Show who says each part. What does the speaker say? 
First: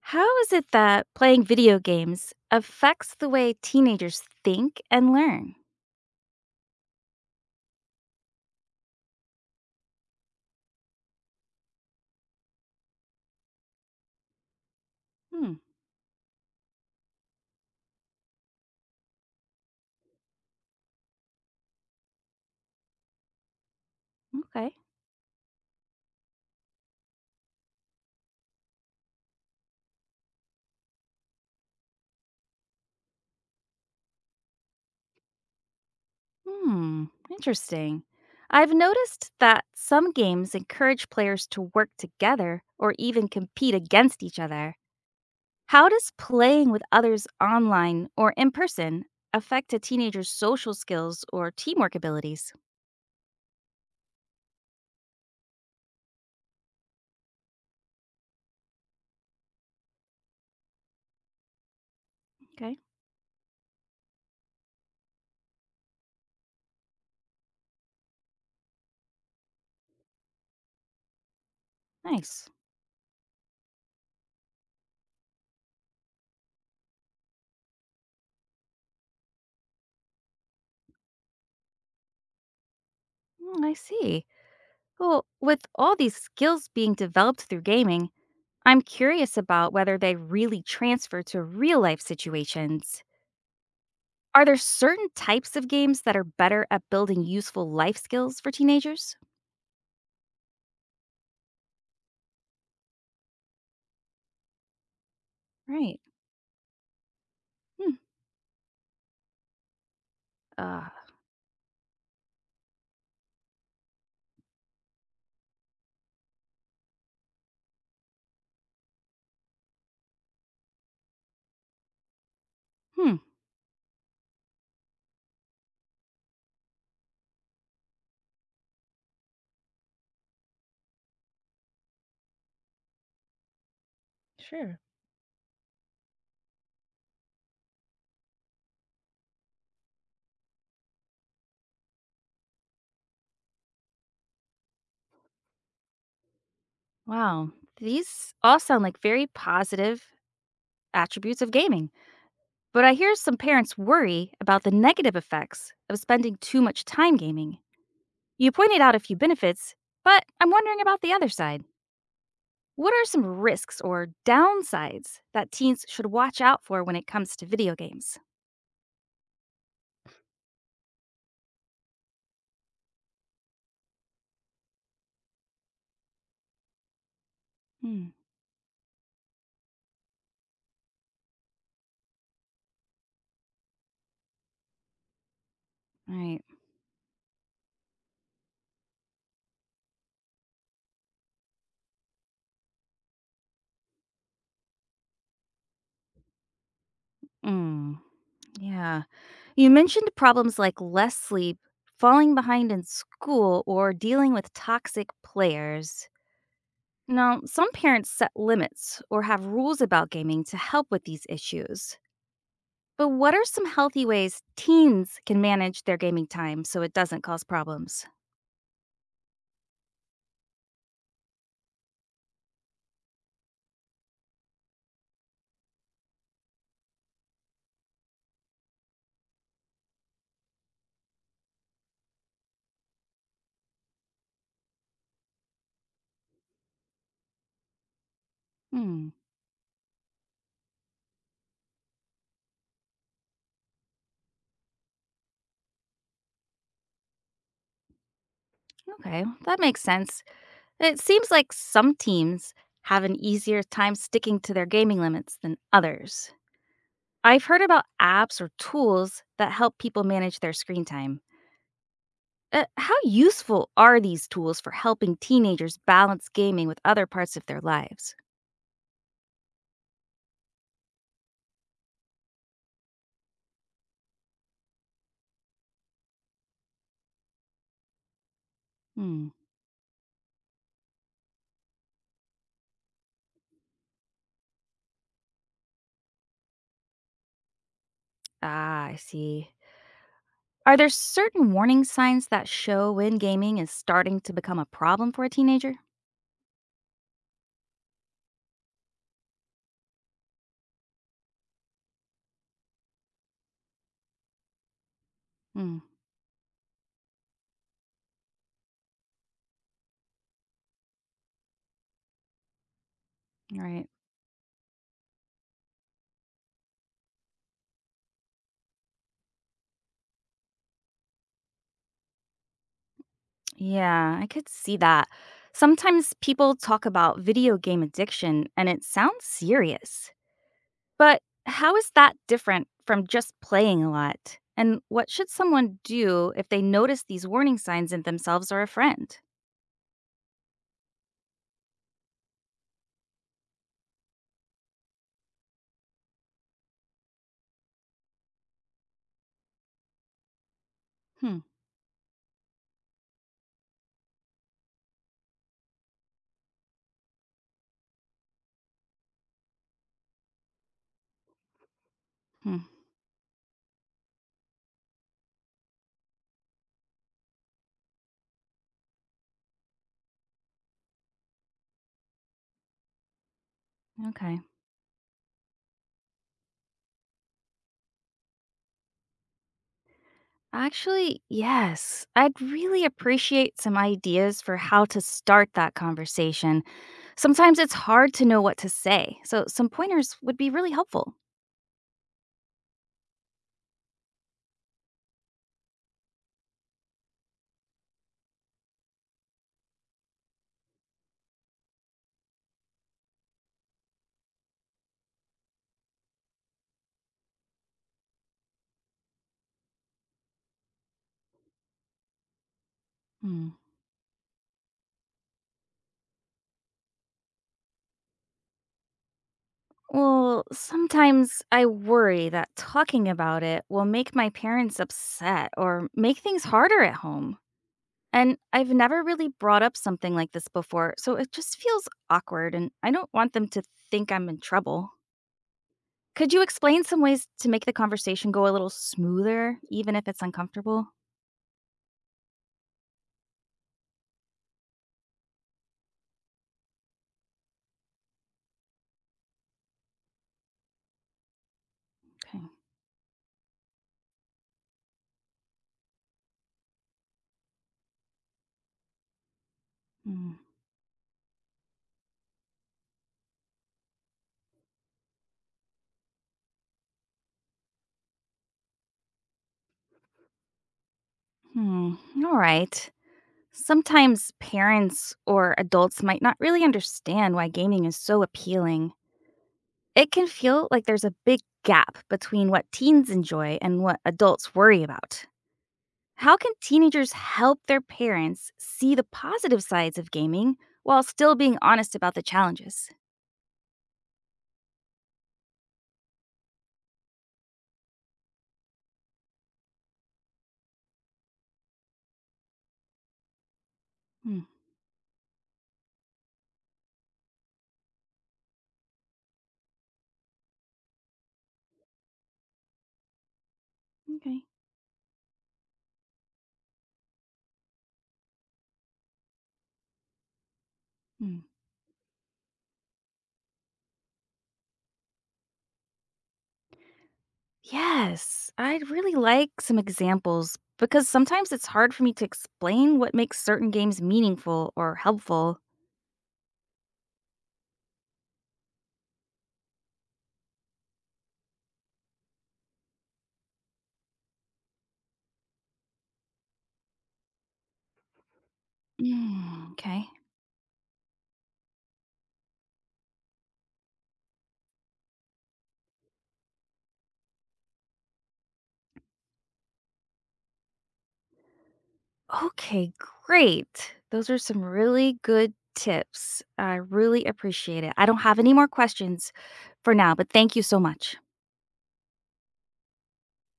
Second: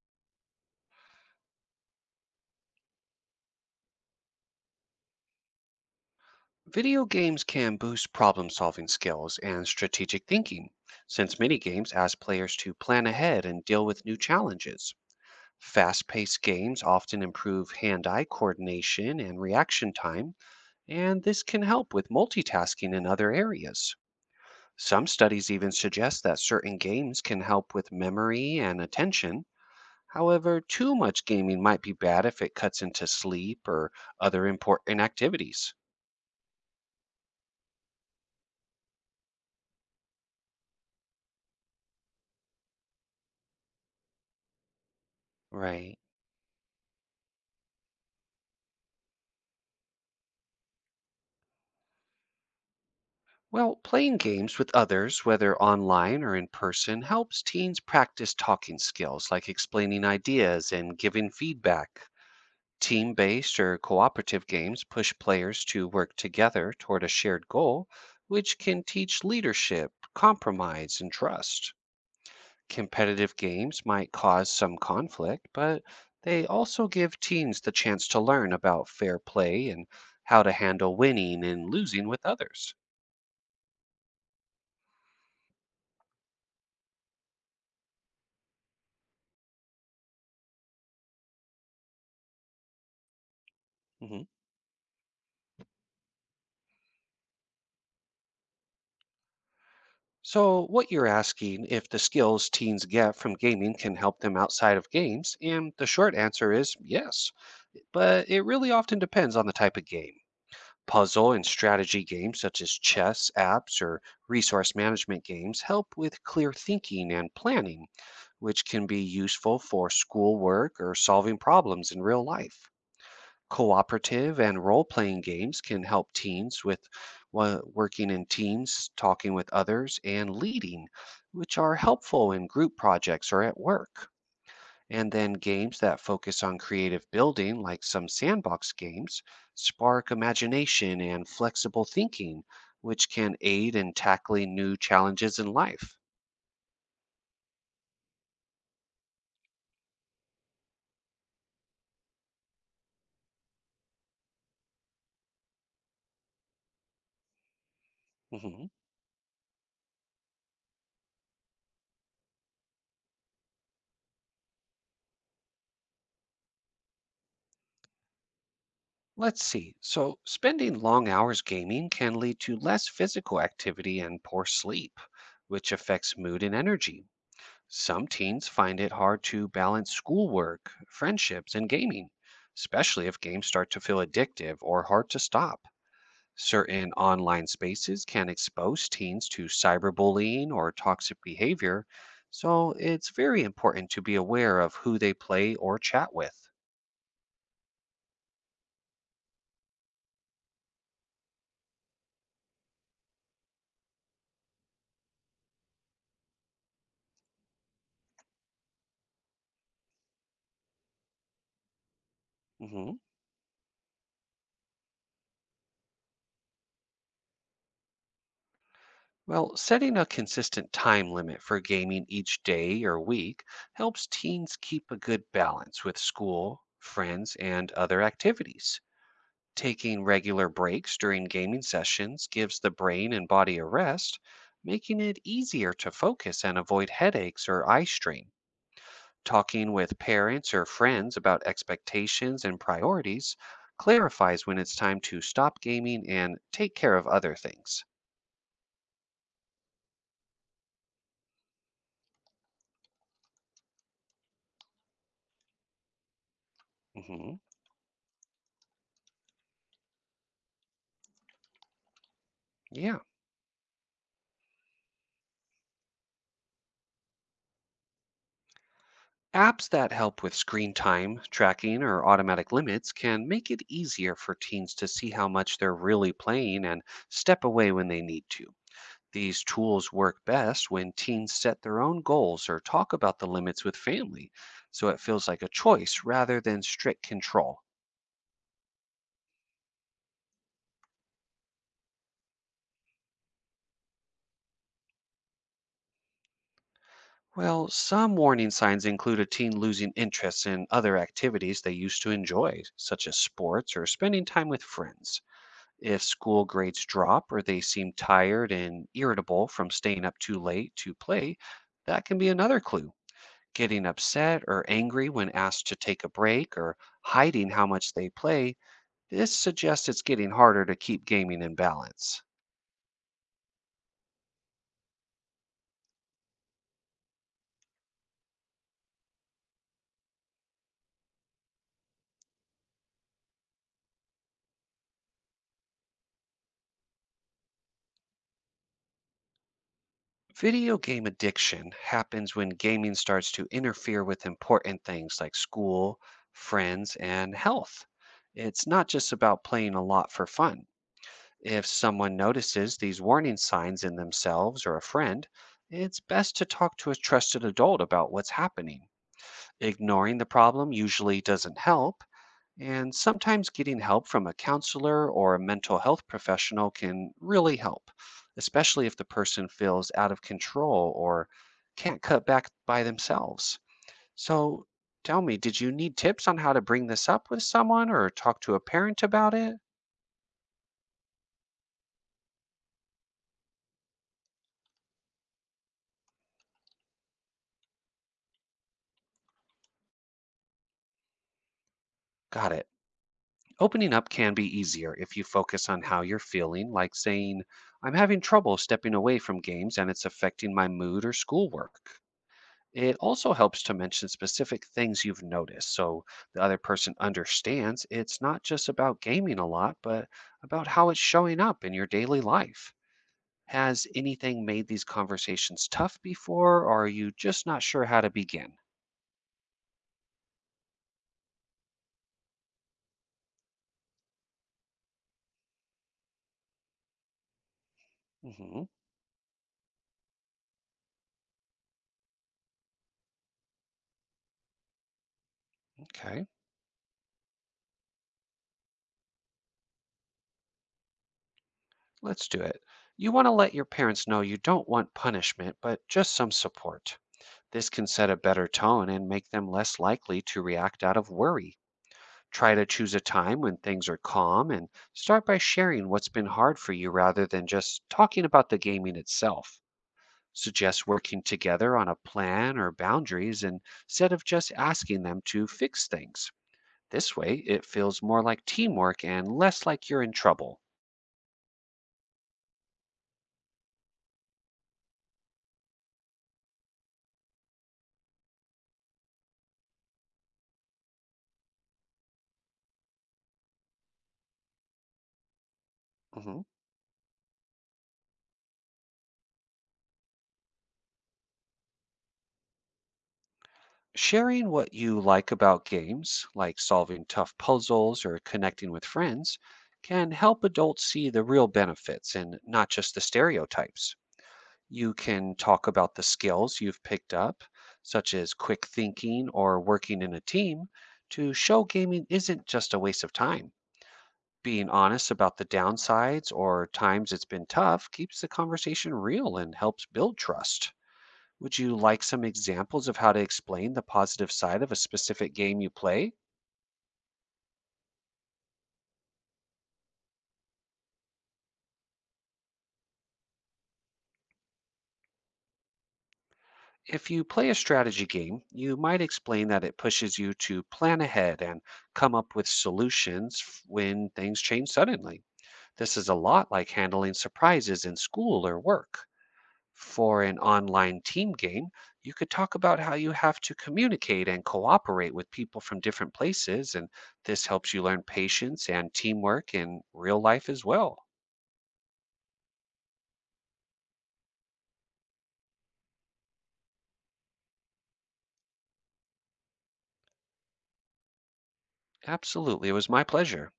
Speaker 1: How is it that playing video games affects the way teenagers think and learn?
Speaker 2: Video games can boost problem solving skills and strategic thinking, since many games ask players to plan ahead and deal with new challenges.
Speaker 1: Hmm,
Speaker 2: Fast paced games often improve hand eye coordination and reaction time, and this can help with multitasking in other areas.
Speaker 1: okay.
Speaker 2: Some studies even suggest that certain games can help with memory and attention. However, too much gaming might be bad if it cuts into sleep or other important activities.
Speaker 1: Hmm, interesting. I've noticed that some games encourage players to work together or even compete against each other. How
Speaker 2: Right.
Speaker 1: does playing with others online or in person affect a teenager's social skills or teamwork abilities?
Speaker 2: Well, playing games with others, whether online or in person, helps teens practice talking skills like explaining ideas and giving feedback.
Speaker 1: Okay,
Speaker 2: Team based or cooperative games push players to work together toward a shared goal, which can teach leadership, compromise, and trust.
Speaker 1: nice.
Speaker 2: Competitive games might cause some conflict, but they also give teens the chance to learn about fair play and how to handle winning and losing with others.
Speaker 1: Hmm, I see. Well, with all these skills being developed through gaming, I'm curious about whether they really transfer to real life situations.
Speaker 2: Mhm.
Speaker 1: Are there certain types of games that are better at building useful life skills for teenagers?
Speaker 2: So, what you're asking if the skills teens get from gaming can help them outside of games, and the
Speaker 1: Right.
Speaker 2: short answer is yes,
Speaker 1: Hmm.
Speaker 2: but it really often depends on the type of game.
Speaker 1: Uh,
Speaker 2: Puzzle and strategy games such as chess, apps, or resource management games help with clear thinking and planning, which can be useful for schoolwork or solving problems in real life.
Speaker 1: hmm.
Speaker 2: Cooperative and role playing games can help teens with working in teams, talking with others, and leading, which are helpful in group projects or at work.
Speaker 1: Sure.
Speaker 2: And then games that focus on creative building, like some sandbox games, spark imagination and flexible thinking, which can aid in tackling new challenges in life.
Speaker 1: Wow. These all sound like very positive attributes of gaming. But I hear some parents worry about the negative effects of spending too much time gaming. You
Speaker 2: Mhm.
Speaker 1: pointed out a few benefits, but I'm wondering about the other side. What are some risks or downsides that teens should watch out for when it comes to video games?
Speaker 2: Let's see. So, spending long hours gaming can lead to less physical activity and poor sleep, which affects mood and energy. Some
Speaker 1: Hmm.
Speaker 2: teens find it hard to balance schoolwork, friendships, and gaming, especially if games start to feel addictive or hard to stop.
Speaker 1: Right.
Speaker 2: Certain online spaces can expose teens to cyberbullying or toxic behavior, so it's very important to be aware of who they play or chat with.
Speaker 1: Mm. Yeah. You mentioned problems like less sleep, falling behind in school, or dealing with toxic players. Now, some parents set limits or have rules about gaming to help with these issues.
Speaker 2: Mhm.
Speaker 1: But what are some healthy ways teens can manage their gaming time so it doesn't cause problems?
Speaker 2: Well, setting a consistent time limit for gaming each day or week helps teens keep a good balance with school, friends, and other activities. Taking regular breaks during gaming sessions gives the brain and body a rest, making it easier to focus and avoid headaches or eye strain.
Speaker 1: Hmm.
Speaker 2: Talking with parents or friends about expectations and priorities clarifies when it's time to stop gaming and take care of other things.
Speaker 1: Okay, that makes sense. It seems like some teams have an easier time sticking to their gaming limits than others.
Speaker 2: Hmm.
Speaker 1: I've heard about apps or tools that help people manage their screen time. How
Speaker 2: Yeah.
Speaker 1: useful are these tools for helping teenagers balance gaming with other parts of their lives?
Speaker 2: Apps that help with screen time tracking or automatic limits can make it easier for teens to see how much they're really playing and step away when they need to.
Speaker 1: Hmm.
Speaker 2: These tools work best when teens set their own goals or talk about the limits with family, so it feels like a choice rather than strict control.
Speaker 1: Ah, I see. Are there certain warning signs that show when gaming is starting to become a problem for a teenager?
Speaker 2: Well, some warning signs include a teen losing interest in other activities they used to enjoy, such as sports or spending time with friends.
Speaker 1: Hmm.
Speaker 2: If school grades drop or they seem tired and irritable from staying up too late to play, that can be another clue.
Speaker 1: All
Speaker 2: Getting
Speaker 1: right.
Speaker 2: upset or angry when asked to take a break or hiding how much they play, this suggests it's getting harder to keep gaming in balance.
Speaker 1: Yeah, I could see that. Sometimes people talk about video game addiction and it sounds serious. But how is that different from just playing a lot? And what should someone do if they notice these warning signs in themselves or a friend?
Speaker 2: Video game addiction happens when gaming starts to interfere with important things like school, friends, and health. It's not just about playing a lot for fun.
Speaker 1: Hmm.
Speaker 2: If someone notices these warning signs in themselves or a friend, it's best to talk to a trusted adult about what's happening. Ignoring the problem usually doesn't help,
Speaker 1: Hmm.
Speaker 2: and sometimes getting help from a counselor or a mental health professional can really help, especially if the person feels out of control or can't cut back by themselves.
Speaker 1: Okay.
Speaker 2: So, tell me, did you need tips on how to bring this up with someone or talk to a parent about it?
Speaker 1: Actually, yes. I'd really appreciate some ideas for how to start that conversation. Sometimes it's hard to know what to say, so some pointers would be really helpful.
Speaker 2: Got it. Opening up can be easier if you focus on how you're feeling, like saying, I'm having trouble stepping away from games and it's affecting my mood or schoolwork. It also helps to mention specific things you've noticed so the other person understands it's not just about gaming a lot, but about how it's showing up in your daily life.
Speaker 1: Hmm.
Speaker 2: Has anything made these conversations tough before, or are you just not sure how to begin?
Speaker 1: Well, sometimes I worry that talking about it will make my parents upset or make things harder at home. And
Speaker 2: Hmm.
Speaker 1: I've never really brought up something like this before, so it just feels awkward and I don't want them to think I'm in trouble.
Speaker 2: Okay.
Speaker 1: Could you explain some ways to make the conversation go a little smoother, even if it's uncomfortable?
Speaker 2: Let's do it. You want to let your parents know you don't want punishment, but just some support. This can set a better tone and make them less likely to react out of worry.
Speaker 1: Okay.
Speaker 2: Try to choose a time when things are calm and start by sharing what's been hard for you rather than just talking about the gaming itself.
Speaker 1: Mm,
Speaker 2: Suggest working together on a plan or boundaries instead of just asking them to fix things. This way, it feels more like teamwork and less like you're in trouble.
Speaker 1: hmm. All right. Sometimes parents or adults might not really understand why gaming is so appealing. It can feel like there's a big gap between what teens enjoy and what adults worry about. How
Speaker 2: Mhm.
Speaker 1: can teenagers help their parents see the positive sides of gaming while still being honest about the challenges?
Speaker 2: Sharing what you like about games, like solving tough puzzles or connecting with friends, can help adults see the real benefits and not just the stereotypes.
Speaker 1: Hmm,
Speaker 2: You can talk about the skills you've picked up, such as quick thinking or working in a team, to show gaming isn't just a waste of time.
Speaker 1: okay.
Speaker 2: Being honest about the downsides or times it's been tough keeps the conversation real and helps build trust.
Speaker 1: Hmm.
Speaker 2: Would you like some examples of how to explain the positive side of a specific game you play?
Speaker 1: Yes, I'd really like some examples because sometimes it's hard for me to explain what makes certain games meaningful or helpful.
Speaker 2: If you play a strategy game, you might explain that it pushes you to plan ahead and come up with when things change suddenly. This is a lot like handling surprises in school or work.
Speaker 1: Mm, okay.
Speaker 2: For an online team game, you could talk about how you have to communicate and cooperate with people from different places. And this helps you learn patience and teamwork in real life as well.
Speaker 1: Okay, great. Those are some really good tips. I really appreciate it. I don't have any more questions for now, but thank you so much.
Speaker 2: Absolutely. It was my pleasure.